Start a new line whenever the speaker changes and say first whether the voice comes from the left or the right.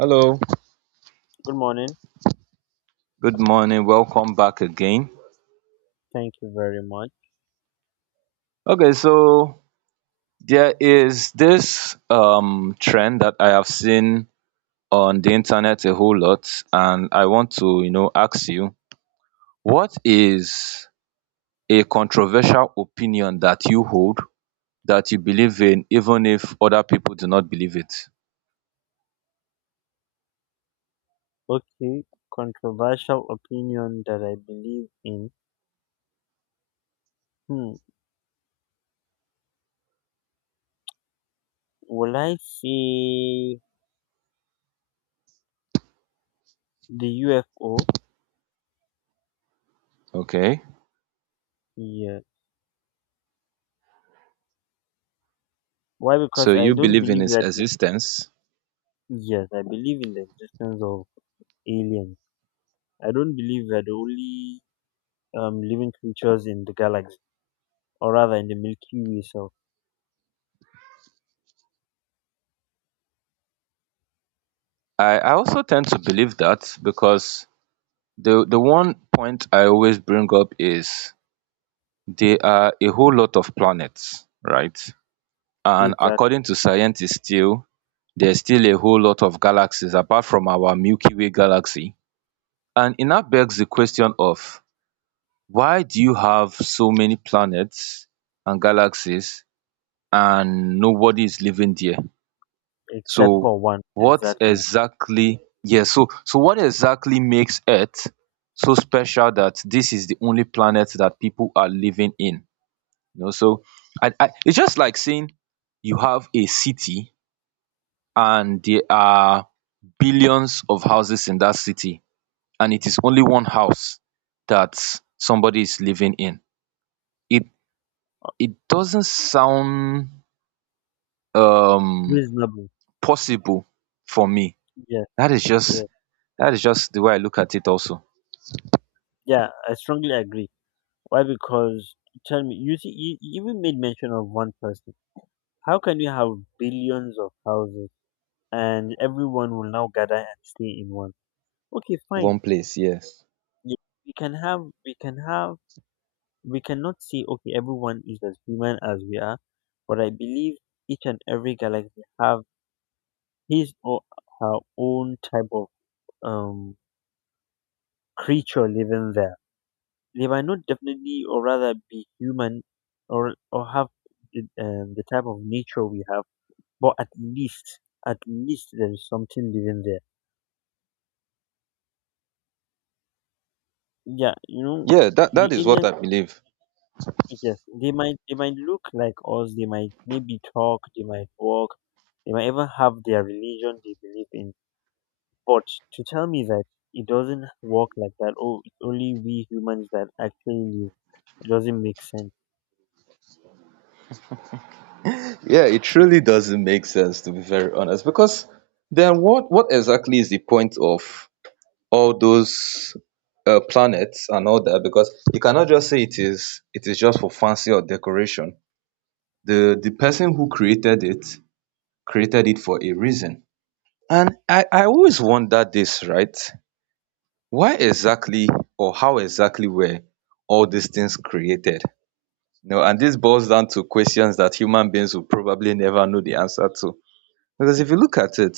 right: Hello,
left: Good morning.
right: good morning. Welcome back again.
left: Thank you very much.
right: Okay, so there is this trend that I have seen on the internet a whole lot, and I want to, you know, ask you, what is a controversial opinion that you hold that you believe in even if other people do not believe it?
left: Okay, controversial opinion that I believe in. Hmm. Will I say the UFO?
right: Okay?
left: Yeah. Why? Because
right: So
left: I
right: you
left: don't
right: believe in
left: believe
right: its
left: that.
right: existence.
left: Yes, I believe in the existence of aliens. I don't believe we're the only living creatures in the galaxy, or rather in the Milky Way. So,
right: I also tend to believe that because the one point I always bring up is there are a whole lot of planets, right? And
left: exact,
right: according to scientists still, there's still a whole lot of galaxies apart from our Milky Way galaxy. And it now begs the question of, why do you have so many planets and galaxies and nobody is living there?
left: except
right: So
left: for one, exactly.
right: what exactly makes Earth so special that this is the only planet that people are living in? You know, so I it's just like saying you have a city and there are billions of houses in that city and it is only one house that somebody is living in. It it doesn't sound um
left: Reasonable.
right: possible for me.
left: Yes,
right: That is just
left: yes,
right: that is just the way I look at it also.
left: yeah. I strongly agree. Why? Because tell me, you see, you even made mention of one person. How can you have billions of houses and everyone will now gather and stay in one? Okay, fine.
right: One place, yes.
left: You- We can have, we can have, we cannot say, okay, everyone is as human as we are, but I believe each and every galaxy have his or her own type of um creature living there. They might not definitely, or rather, be human, or have the type of nature we have, but at least there is something living there, yeah, you know,
right: Yeah, that
left: the
right: that is what
left: alien
right: I believe.
left: creatures, they might, they might look like us, they might maybe talk, they might walk, they might even have their religion they believe in. But to tell me that it doesn't work like that, oh, it's only we humans that actually live, it doesn't make sense.
right: Yeah, it really doesn't make sense, to be very honest. Because then what exactly is the point of all those planets and all that? Because you cannot just say it is just for fancy or decoration. The person who created it for a reason. And I always wonder this, right? Why exactly or how exactly were all these things created? You know, and this boils down to questions that human beings will probably never know the answer to. Because if you look at it,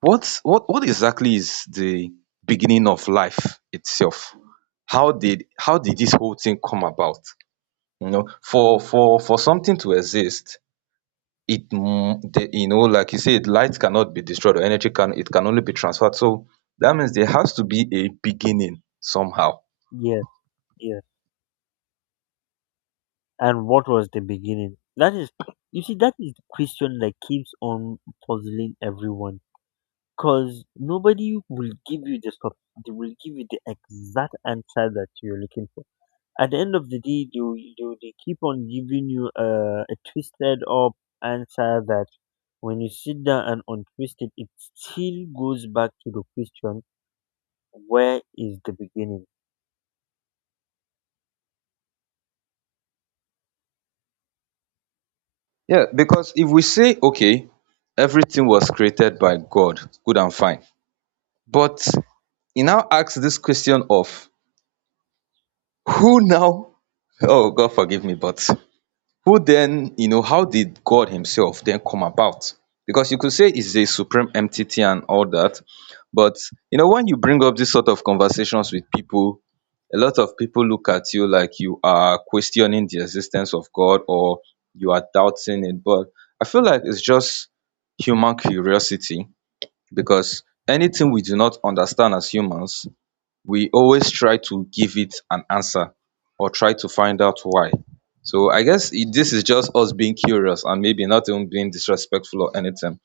right: what exactly is the beginning of life itself? How did this whole thing come about? You know, for something to exist, it like you said, light cannot be destroyed, or energy can, it can only be transferred. So that means there has to be a beginning somehow.
left: Yes, yes. And what was the beginning? That is, you see, that is the question that keeps on puzzling everyone, because nobody will give you the stuff. They will give you the exact answer that you're looking for. At the end of the day, they keep on giving you a twisted up answer that when you sit down and untwist it, it still goes back to the question: Where is the beginning?
right: Yeah, because if we say okay, everything was created by God, good and fine, but he now asks this question of, who now, oh God forgive me, but who then, you know, how did God Himself then come about? Because you could say it's a supreme entity and all that, but you know, when you bring up this sort of conversations with people, a lot of people look at you like you are questioning the existence of God or you are doubting it. But I feel like it's just human curiosity, because anything we do not understand as humans, we always try to give it an answer or try to find out why. So I guess it, this is just us being curious and maybe not even being disrespectful or anything,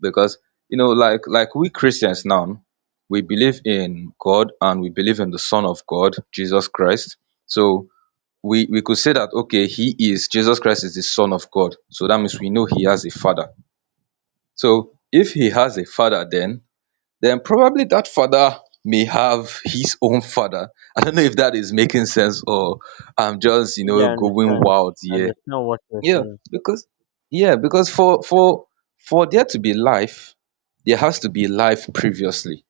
right: because you know, like we Christians now, we believe in God and we believe in the son of God, Jesus Christ. So we could say that okay, he is, Jesus Christ is the son of God. So that means we know he has a father. So if he has a father, then probably that father may have his own father. I don't know if that is making sense or I'm just, you
left: Yeah,
right: know,
left: I
right: going
left: understand.
right: wild
left: I
right: here.
left: understand what you're
right: Yeah,
left: saying.
right: because for there to be life, there has to be life previously.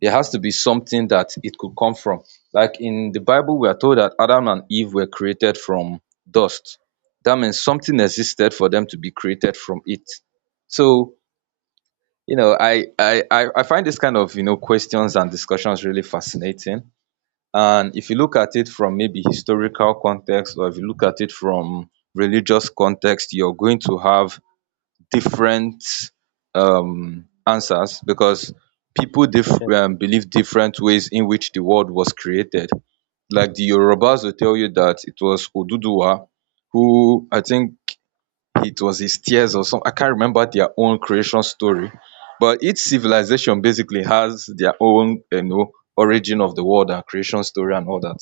right: There has to be something that it could come from. Like in the Bible, we are told that Adam and Eve were created from dust. That means something existed for them to be created from it. So you know, I find this kind of, you know, questions and discussions really fascinating. And if you look at it from maybe historical context, or if you look at it from religious context, you're going to have different answers, because people
left: Yeah.
right: believe different ways in which the world was created, like the yorubas will tell you that it was oduduwa, who I think it was his tears or some, I can't remember their own creation story. But each civilization basically has their own, you know, origin of the world and creation story and all that.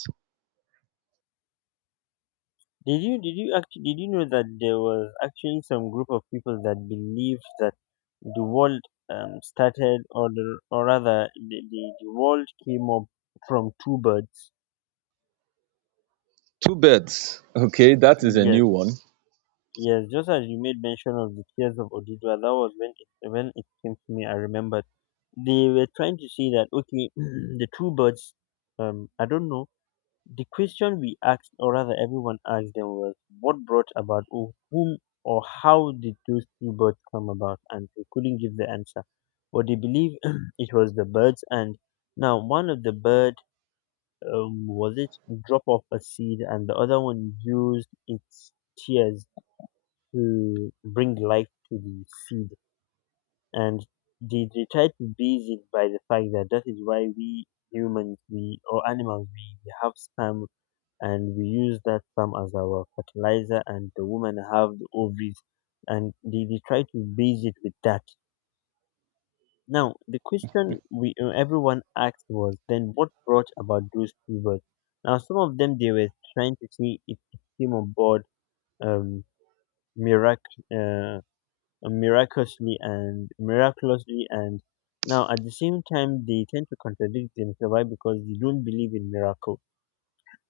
left: Did you actually did you know that there was actually some group of people that believed that the world started, or rather the world came up from two birds?
right: Two birds. Okay, that is a
left: Yes,
right: new one.
left: yes. Just as you made mention of the tears of Odidua, that was when it came to me. I remembered they were trying to say that, okay, the two birds. I don't know. The question we asked, or rather everyone asked them, was what brought about, or whom, or how did those two birds come about? And they couldn't give the answer. But they believe it was the birds. And now one of the bird, was it, drop off a seed, and the other one used its tears to bring life to the seed. And they tried to base it by the fact that that is why we humans, we or animals, we have sperm, and we use that sperm as our fertilizer, and the women have the ovaries, and they try to base it with that. Now the question we everyone asked was then what brought about those two. Now some of them, they were trying to see if it came on board, um mirac- uh, miraculously. And now at the same time they tend to contradict themselves. Why? Because they don't believe in miracles.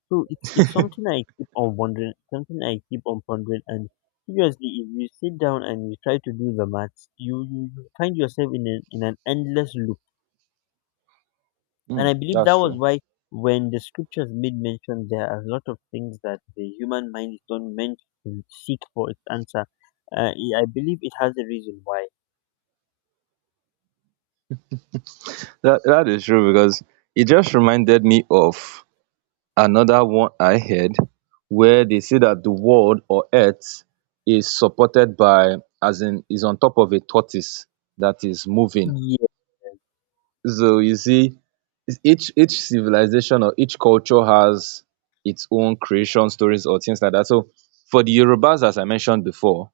left: So it's something I keep on wondering, something I keep on pondering. And seriously, if you sit down and you try to do the maths, you find yourself in an endless loop. And I
right: Mm,
left: believe that
right: that's
left: was
right: true.
left: why, when the scriptures made mention, there are a lot of things that the human mind is not meant to seek for its answer. I believe it has a reason why.
right: That is true, because it just reminded me of another one I heard, where they say that the world or earth is supported by, as in is on top of a tortoise that is moving.
left: Yes,
right: So you see, is each civilization or each culture has its own creation stories or things like that. So for the Yorubas, as I mentioned before,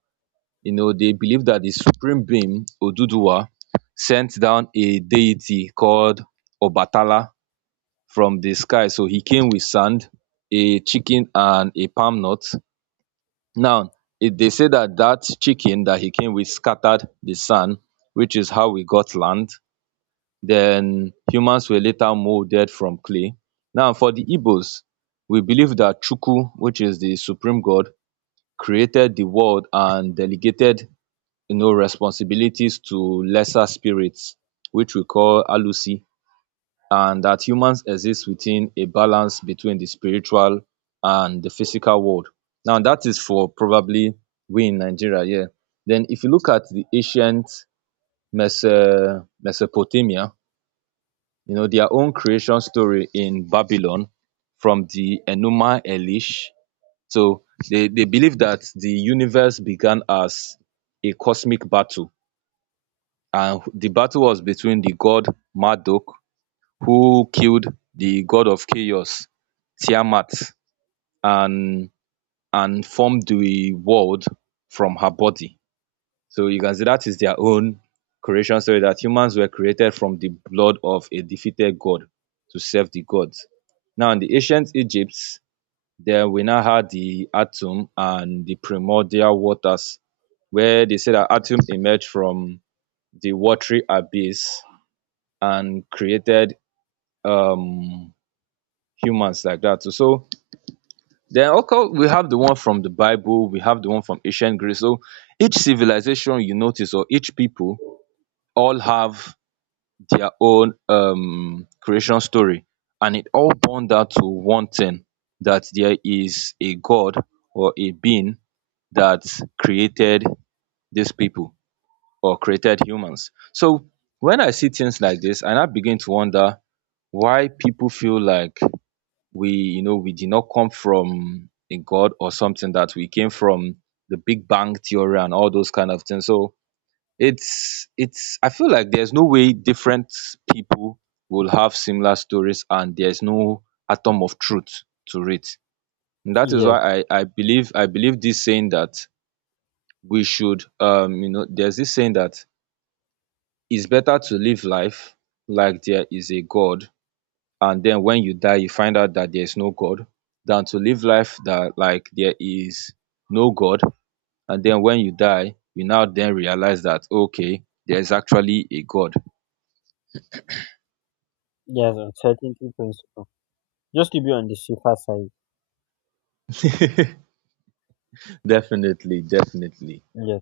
right: you know, they believe that the supreme being Oduduwa sent down a deity called Obatala from the sky. So he came with sand, a chicken, and a palm nut. Now it, they say that that chicken that he came with scattered the sun, which is how we got land, then humans were later molded from clay. Now for the Igbos, we believe that Chukwu, which is the supreme god, created the world and delegated, you know, responsibilities to lesser spirits, which we call Alusi, and that humans exist within a balance between the spiritual and the physical world. Now that is for probably we in Nigeria, yeah. Then if you look at the ancient Mesopotamia, you know, their own creation story in Babylon from the Enuma Elish. So they believe that the universe began as a cosmic battle. And the battle was between the god Marduk, who killed the god of chaos, Tiamat, and, and formed the world from her body. So you can see that is their own creation story, that humans were created from the blood of a defeated god to serve the gods. Now, in the ancient Egypt, there we now had the atom and the primordial waters, where they say that atom emerged from the watery abyss and created um, humans like that. So, so then okay, we have the one from the Bible, we have the one from ancient Greece. So each civilization you notice, or each people, all have their own creation story, and it all born down to one thing, that there is a god or a being that created these people or created humans. So when I see things like this, and I now begin to wonder why people feel like we, you know, we did not come from a god or something, that we came from the big bang theory and all those kind of things. So it's I feel like there's no way different people will have similar stories and there's no atom of truth to it. And that is
left: yes,
right: why i believe, I believe this saying that we should you know, there's this saying that it's better to live life like there is a god, and then when you die you find out that there's no god, than to live life that like there is no god, and then when you die you now then realize that okay, there's actually a god.
left: yes, uncertainty principle. Just to be on the safer side.
right: Definitely, definitely.
left: Yes,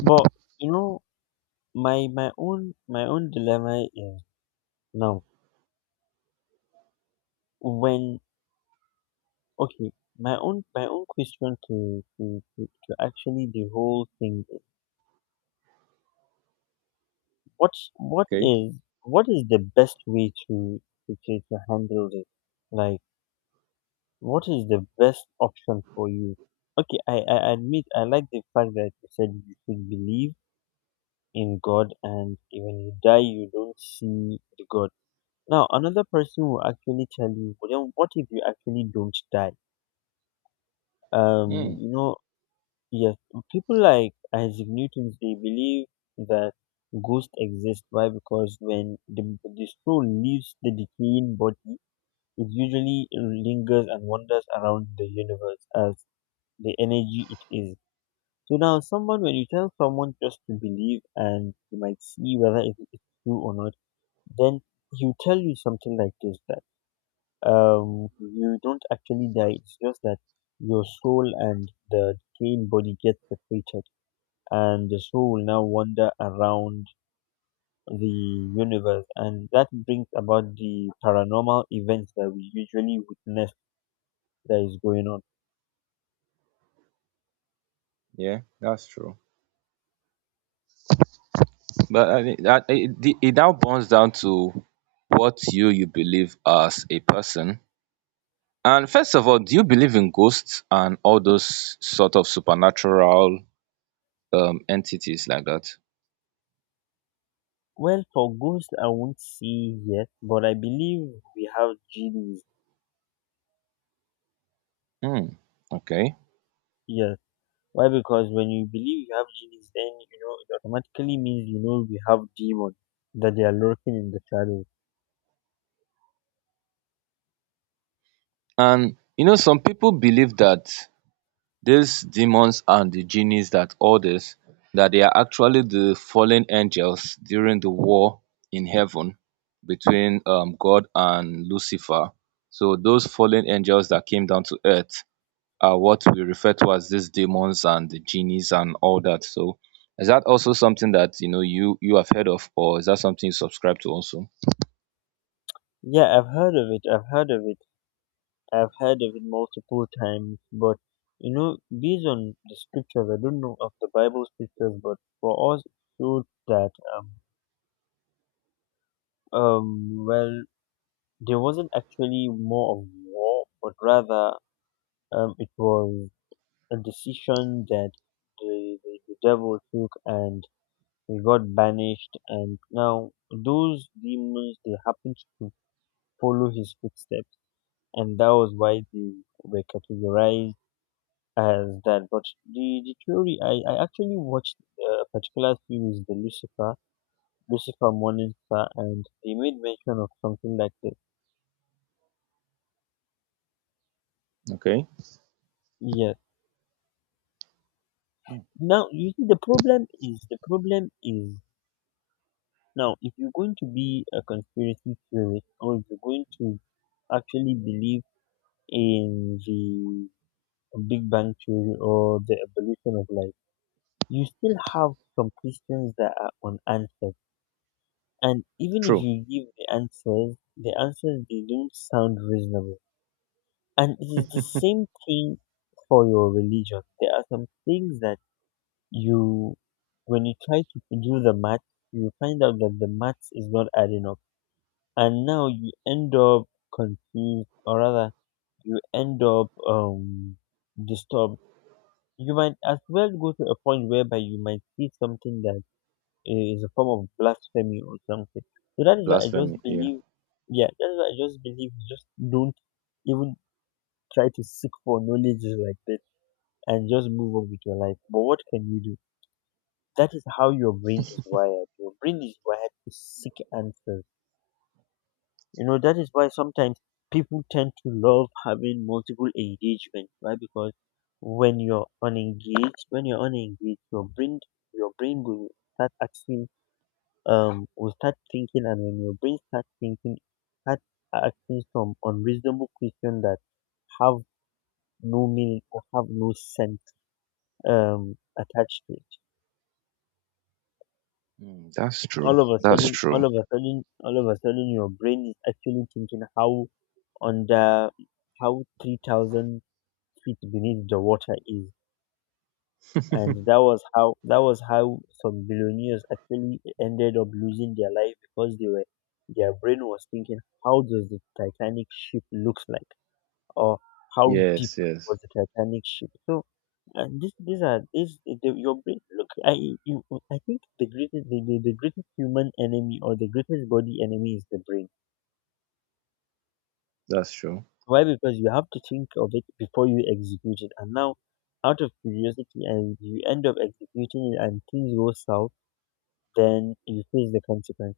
left: but you know, my own dilemma is. Now, when, okay, my own question to actually the whole thing. Is, What's what
right: Okay.
left: is what is the best way to handle this? Like, what is the best option for you? Okay, I admit I like the fact that you said you should believe in God, and when you die, you don't see the God. Now, another person will actually tell you, well, then what if you actually don't die? um
right: Hmm.
left: you know Yes, people like Isaac Newton's, they believe that ghosts exist. Why? Because when the soul leaves the decaying body, it usually lingers and wanders around the universe as the energy it is. So now, someone, when you tell someone just to believe and you might see whether it is true or not, then he'll tell you something like this, that you don't actually die. It's just that your soul and the decaying body get separated, and the soul now wander around the universe, and that brings about the paranormal events that we usually witness that is going on.
right: Yeah, that's true. But I think that it, it now boils down to what you believe as a person. And first of all, do you believe in ghosts and all those sort of supernatural entities like that?
left: Well, for ghosts, I won't say yet, but I believe we have genies
right: Hmm. Okay.
left: here. Why? Because when you believe you have genies, then you know it automatically means you know we have demons that they are lurking in the shadows.
right: And you know, some people believe that these demons and the genies that orders, that they are actually the fallen angels during the war in heaven between God and Lucifer. So those fallen angels that came down to earth are what we refer to as these demons and the genies and all that. So is that also something that you know you you have heard of, or is that something you subscribe to also?
left: Yeah, I've heard of it. I've heard of it. I've heard of it multiple times, but you know, based on the scriptures, I don't know of the Bible scriptures, but for us, it showed that well, there wasn't actually more of war, but rather it was a decision that the devil took, and he got banished, and now those demons, they happened to follow his footsteps, and that was why they were categorized as that. But the theory, I actually watched a particular series, the Lucifer, Lucifer Morning Star, and they made mention of something like this.
right: Okay.
left: Yeah.
right: Mm,
left: Now you see, the problem is now if you're going to be a conspiracy theorist or if you're going to actually believe in the Big Bang theory or the evolution of life, you still have some questions that are unanswered. And even if
right: true.
left: you give the answers they don't sound reasonable. And it is the same thing for your religion. There are some things that you, when you try to do the math, you find out that the maths is not adding up, and now you end up confused, or rather, you end up disturbed. You might as well go to a point whereby you might see something that is a form of blasphemy or something. So that is why I just
right: Blasphemy. Yeah.
left: believe, yeah, that is why I just believe, just don't even try to seek for knowledge like this, and just move on with your life. But what can you do? That is how your brain is wired. Your brain is wired to seek answers. You know, that is why sometimes people tend to love having multiple engagements. Why? Because when you're unengaged, your brain, your brain will start asking, will start thinking, and when your brain starts thinking, start asking some unreasonable question that have no meaning or have no sense attached to it.
right: Mm, that's true. That's true.
left: All of a sudden your brain is actually thinking how under, how 3,000 feet beneath the water is. And that was how, some billionaires actually ended up losing their life, because they were, their brain was thinking how does the titanic ship looks like, or how deep
right: Yes, yes,
left: was the titanic ship. So, and this, these are this the, your brain, look, you I think the greatest, the greatest human enemy, or the greatest body enemy, is the brain.
right: that's true.
left: Why? Because you have to think of it before you execute it, and now out of curiosity, and you end up executing it, and things go south, then you face the consequence.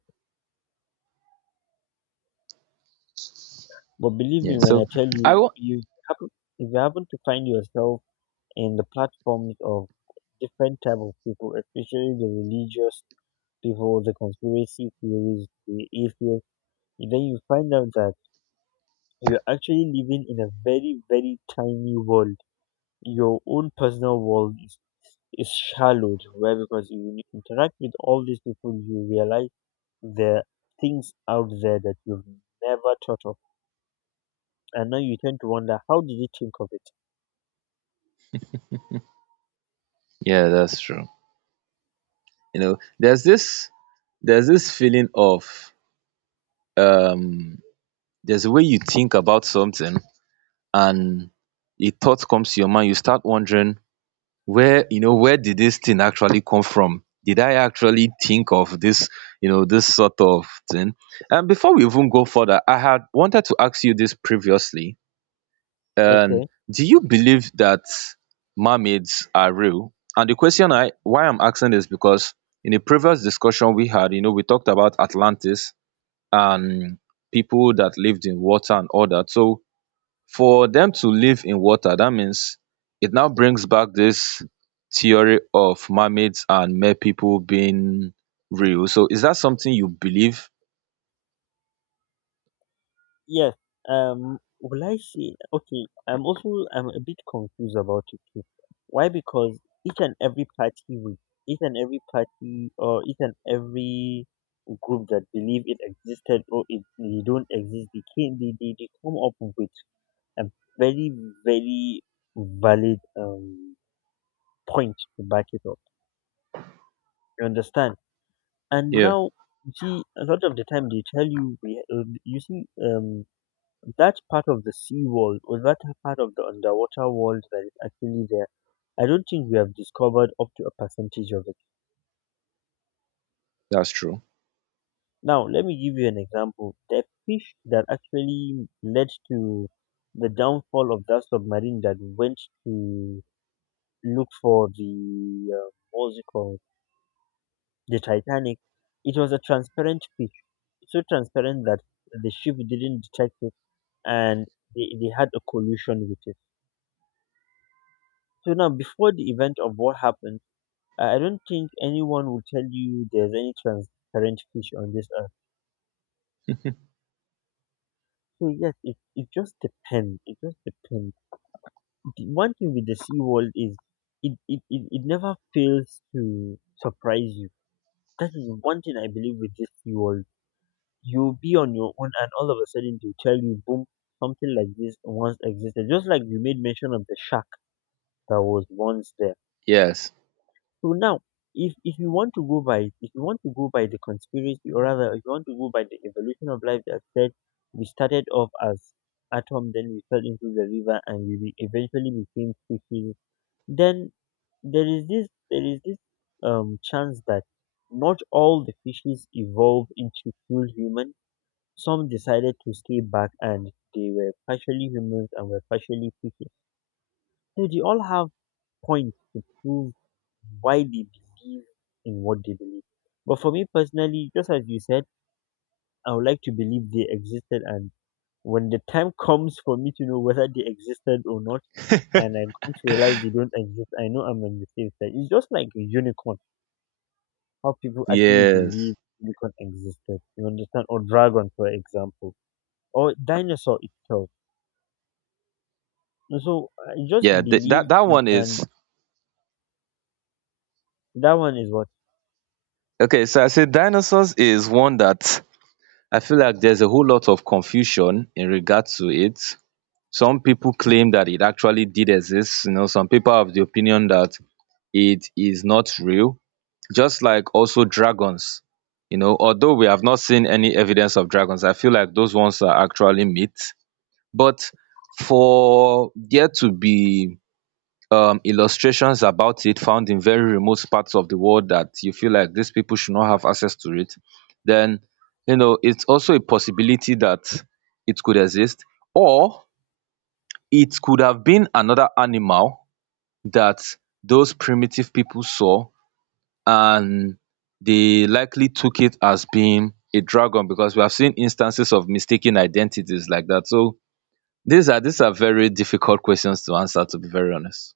left: But believe me
right: Yeah.
left: when I
right: So
left: tell
right: I
left: you,
right: want.
left: you happen if you happen to find yourself in the platforms of different type of people, especially the religious people, the conspiracy theories, the atheists, then you find out that you're actually living in a very, very tiny world. Your own personal world is shallowed where, because if you interact with all these people, you realize there are things out there that you've never thought of, and now you tend to wonder how did you think of it.
right: Yeah, that's true. You know, there's this feeling of um there's a way you think about something, and a thought comes to your mind. You start wondering where, you know, where did this thing actually come from? Did I actually think of this? You know, this sort of thing. And before we even go further, I had wanted to ask you this previously. um
left: Okay.
right: do you believe that mermaids are real? And the question I, why I'm asking is because in a previous discussion we had, you know, we talked about Atlantis and people that lived in water and all that. So for them to live in water, that means it now brings back this theory of mermaids and mer people being real. So is that something you believe?
left: Yes. Will I say, okay, I'm a bit confused about it too. Why? Because each and every party will each and every party, or each and every group that believe it existed, or it they don't exist, they came, they come up with a very, very valid point to back it up. You understand? And
right: Yeah,
left: now, you see, a lot of the time they tell you, we, you see, that part of the sea world, or that part of the underwater world that is actually there, I don't think we have discovered up to a percentage of it.
right: that's true.
left: Now, let me give you an example. The fish that actually led to the downfall of that submarine that went to look for the, what's it called, the Titanic, it was a transparent fish. So transparent that the ship didn't detect it, and they had a collusion with it. So now, before the event of what happened, I don't think anyone will tell you there's any transparent fish on this earth. So yes, it just depends. It just depends. The one thing with the sea world is it never fails to surprise you. That is one thing I believe with this sea world. You'll be on your own and all of a sudden they'll tell you, boom, something like this once existed. Just like you made mention of the shark that was once there.
right: Yes,
left: So now, if you want to go by, if you want to go by the conspiracy, or rather, if you want to go by the evolution of life that said we started off as atom, then we fell into the river, and we eventually became species, then there is this chance that not all the fishes evolved into full human. Some decided to stay back, and they were partially humans and were partially fishes. So they all have points to prove why they believe in what they believe. But for me personally, just as you said, I would like to believe they existed, and when the time comes for me to know whether they existed or not, and I come to realize they don't exist, I know I'm on the safe side. It's just like a unicorn, how people actually believe
right: yes.
left: unicorn existed. You understand? Or dragon, for example, or dinosaur itself. And so I just
right: Yeah, that
left: believe,
right: that one
left: and
right: is.
left: that one is what.
right: Okay, so I say dinosaurs is one that I feel like there's a whole lot of confusion in regard to it. Some people claim that it actually did exist. You know, some people have the opinion that it is not real. Just like also dragons. You know, although we have not seen any evidence of dragons, I feel like those ones are actually myth. But for there to be illustrations about it found in very remote parts of the world that you feel like these people should not have access to it, then you know it's also a possibility that it could exist, or it could have been another animal that those primitive people saw and they likely took it as being a dragon because we have seen instances of mistaken identities like that. So these are very difficult questions to answer, to be very honest.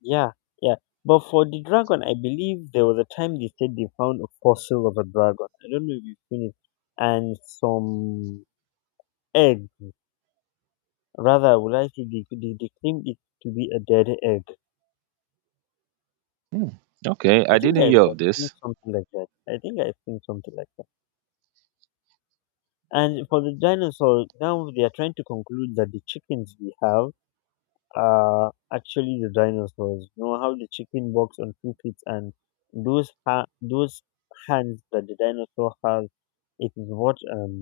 left: Yeah, yeah. But for the dragon, I believe there was a time they said they found a fossil of a dragon. I don't know if you've seen it. And some egg. Rather, would I say they claimed it to be a dead egg.
right: Okay,
left: I
right: I
left: think
right: didn't
left: I've,
right: hear
left: I've
right: of
left: seen
right: this.
left: something like that. I think I've seen something like that. And for the dinosaur, now they are trying to conclude that the chickens we have. Actually the dinosaurs. You know how the chicken walks on two feet, and those hands that the dinosaur has, it is what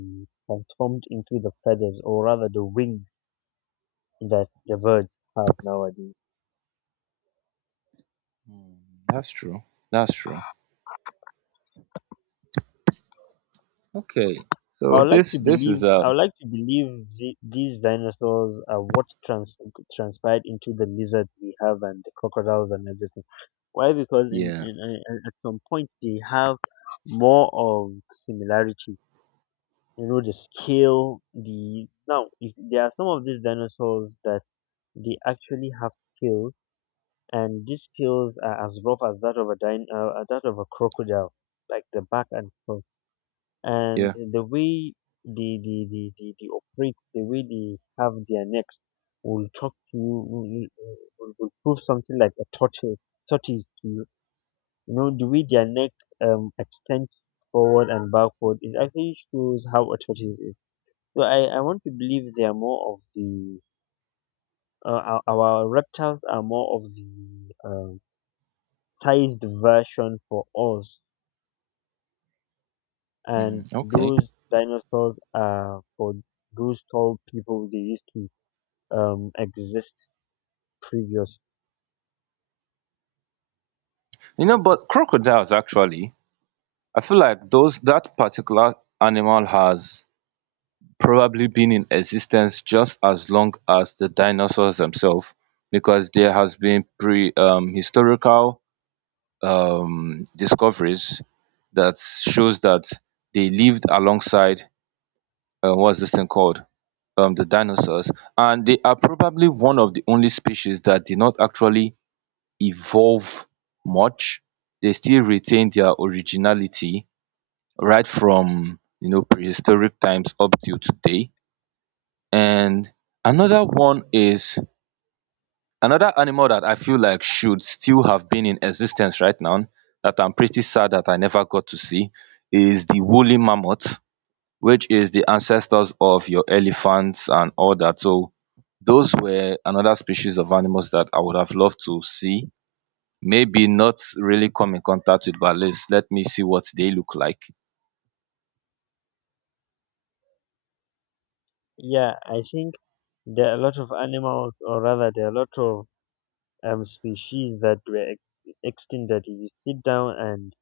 left: transformed into the feathers, or rather the wings that the birds have nowadays.
right: That's true. That's true. Okay. So
left: I would like
right: this
left: to
right: this
left: believe
right: is
left: I would like to believe the, these dinosaurs are what transpired into the lizards we have, and the crocodiles, and everything. Why? Because
right: yeah,
left: in at some point they have more of similarities. You know the scale the now if, there are some of these dinosaurs that they actually have scales, and these scales are as rough as that of a that of a crocodile, like the back and front, and
right: yeah.
left: the way they operate. The way they have their necks will talk to you, will prove something like a tortoise to you. You know the way their neck extends forward and backward, it actually shows how a tortoise is. So I want to believe they are more of the our reptiles are more of the sized version for us, and
right: Okay.
left: those dinosaurs are for those tall people they used to exist previous.
right: You know, but crocodiles actually, I feel like those, that particular animal has probably been in existence just as long as the dinosaurs themselves, because there has been pre historical discoveries that shows that they lived alongside what's this thing called? The dinosaurs, and they are probably one of the only species that did not actually evolve much. They still retain their originality right from, you know, prehistoric times up till today. And another one is, another animal that I feel like should still have been in existence right now that I'm pretty sad that I never got to see, is the woolly mammoth, which is the ancestors of your elephants and all that. So those were another species of animals that I would have loved to see. Maybe not really come in contact with, but at least let me see what they look like.
left: Yeah, I think there are a lot of animals, or rather, there are a lot of species that were extinct. That if you sit down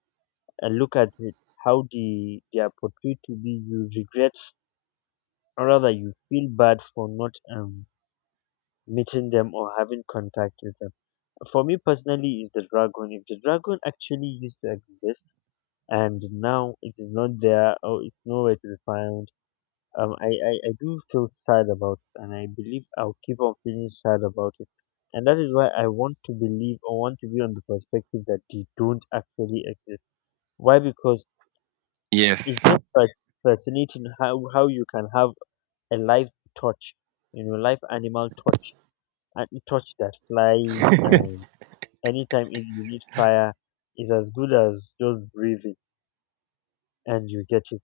left: and look at it, how they are portrayed to be, you regret, rather you feel bad for not meeting them or having contact with them. For me personally, is the dragon. If the dragon actually used to exist, and now it is not there, or it's nowhere to be found, I do feel sad about it, and I believe I'll keep on feeling sad about it. And that is why I want to believe, or want to be on the perspective that they don't actually exist. Why? Because
right: Yes.
left: it's just like fascinating how you can have a live torch, you know, live animal torch, and a torch that flies. And anytime if you need fire, is as good as just breathing, and you get it.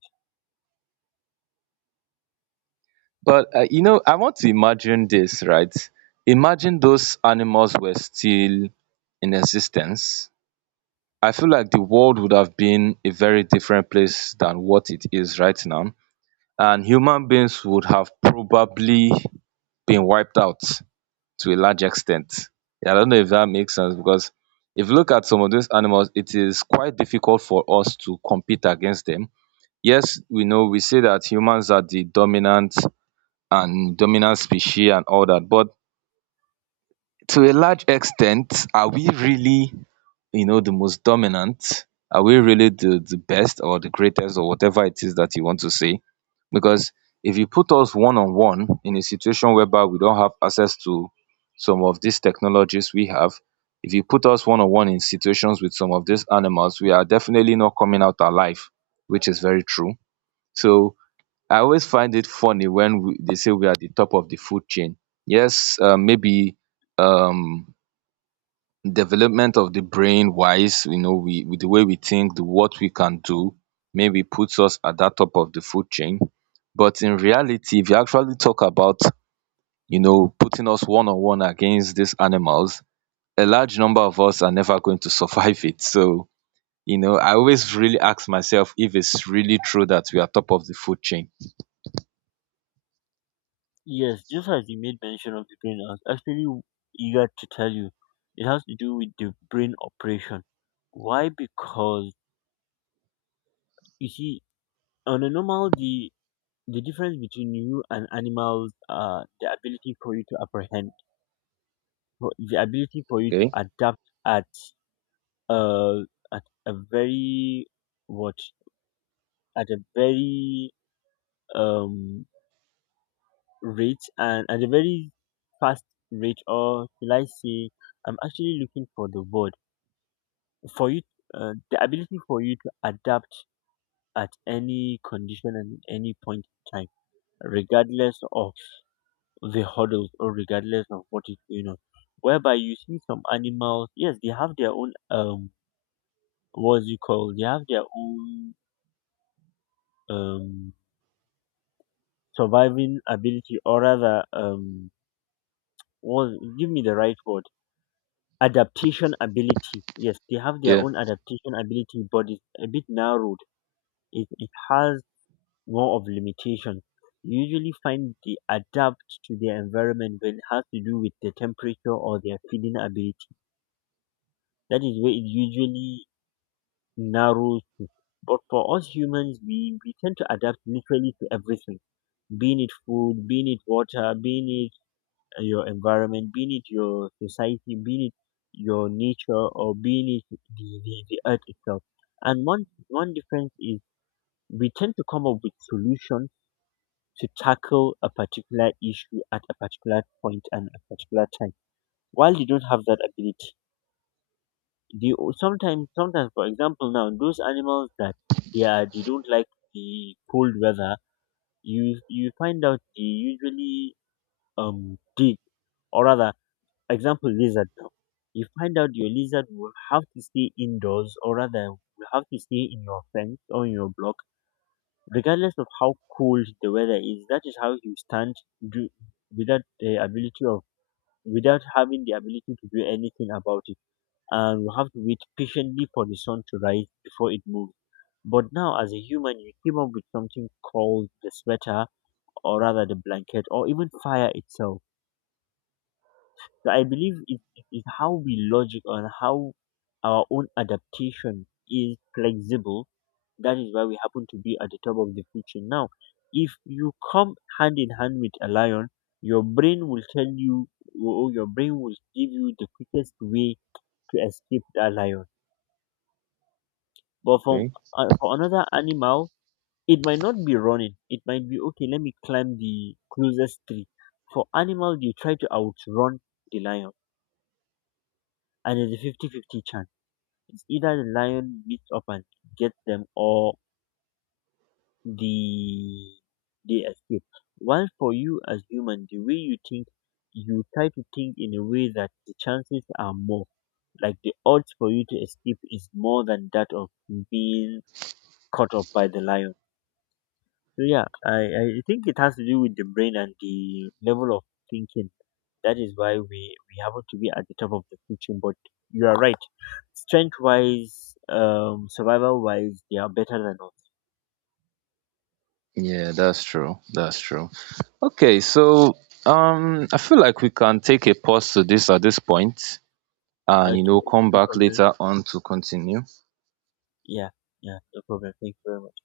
right: But you know, I want to imagine this, right? Imagine those animals were still in existence. I feel like the world would have been a very different place than what it is right now, and human beings would have probably been wiped out to a large extent. Yeah, I don't know if that makes sense, because if you look at some of these animals, it is quite difficult for us to compete against them. Yes, we know, we say that humans are the dominant and dominant species and all that, but to a large extent, are we really, you know, the most dominant? Are we really the best or the greatest or whatever it is that you want to say? Because if you put us one on one in a situation whereby we don't have access to some of these technologies we have, if you put us one on one in situations with some of these animals, we are definitely not coming out alive, which is very true. So I always find it funny when they say we are the top of the food chain. Yes, maybe um, development of the brain wise, you know, we, with the way we think, the what we can do, maybe puts us at that top of the food chain. But in reality, if you actually talk about, you know, putting us one on one against these animals, a large number of us are never going to survive it. So you know, I always really ask myself if it's really true that we are top of the food chain.
left: Yes, just as you made mention of the brain, I was actually eager to tell you. It has to do with the brain operation. Why? Because you see, on a normal day, the difference between you and animals are the ability for you to apprehend, the ability for you to
right: Okay.
left: adapt at uh, at a very what at a very um rate, and at a very fast rate, or will I say, I'm actually looking for the word for you, the ability for you to adapt at any condition and any point in time, regardless of the hurdles, or regardless of what is going on, whereby you see some animals, yes, they have their own what's it called, they have their own um surviving ability, or rather what, give me the right word, adaptation ability. Yes, they have their
right: Yeah.
left: own adaptation ability, but it's a bit narrowed. It has more of limitation. You usually find they adapt to their environment when it has to do with the temperature or their feeding ability. That is where it usually narrows to. But for us humans, we tend to adapt literally to everything, being it food, being it water, being your environment, be it your society, be it your nature, or be it the earth itself. And one difference is we tend to come up with solutions to tackle a particular issue at a particular point and a particular time. While they don't have that ability, they sometimes, for example, now those animals that they are, they don't like the cold weather. You find out they usually dig, or rather, example lizard now, you find out your lizard will have to stay indoors, or rather will have to stay in your fence or in your block regardless of how cold the weather is. That is how you stand do, without the ability of, without having the ability to do anything about it, and you have to wait patiently for the sun to rise before it moves. But now, as a human, you came up with something called the sweater, or rather the blanket, or even fire itself. So I believe it is how we logic, and how our own adaptation is flexible. That is why we happen to be at the top of the food chain. Now, if you come hand in hand with a lion, your brain will tell you, or your brain will give you the quickest way to escape that lion. But from
right: Okay.
left: for another animal, it might not be running. It might be okay. Let me climb the closest tree. For animals, they try to outrun the lion, and it's a fifty-fifty chance. It's either the lion meets up and gets them, or the they escape. While for you as human, the way you think, you try to think in a way that the chances are more, like the odds for you to escape is more than that of being caught up by the lion. So yeah, I think it has to do with the brain and the level of thinking. That is why we happen to be at the top of the food chain. But you are right. Strength wise, survival wise, they are better than us.
right: Yeah, that's true. That's true. Okay, so I feel like we can take a pause to this at this point and, you know,
left: Okay,
right: come
left: no
right: back
left: problem.
right: later on to continue.
left: Yeah, yeah, no problem. Thank you very much.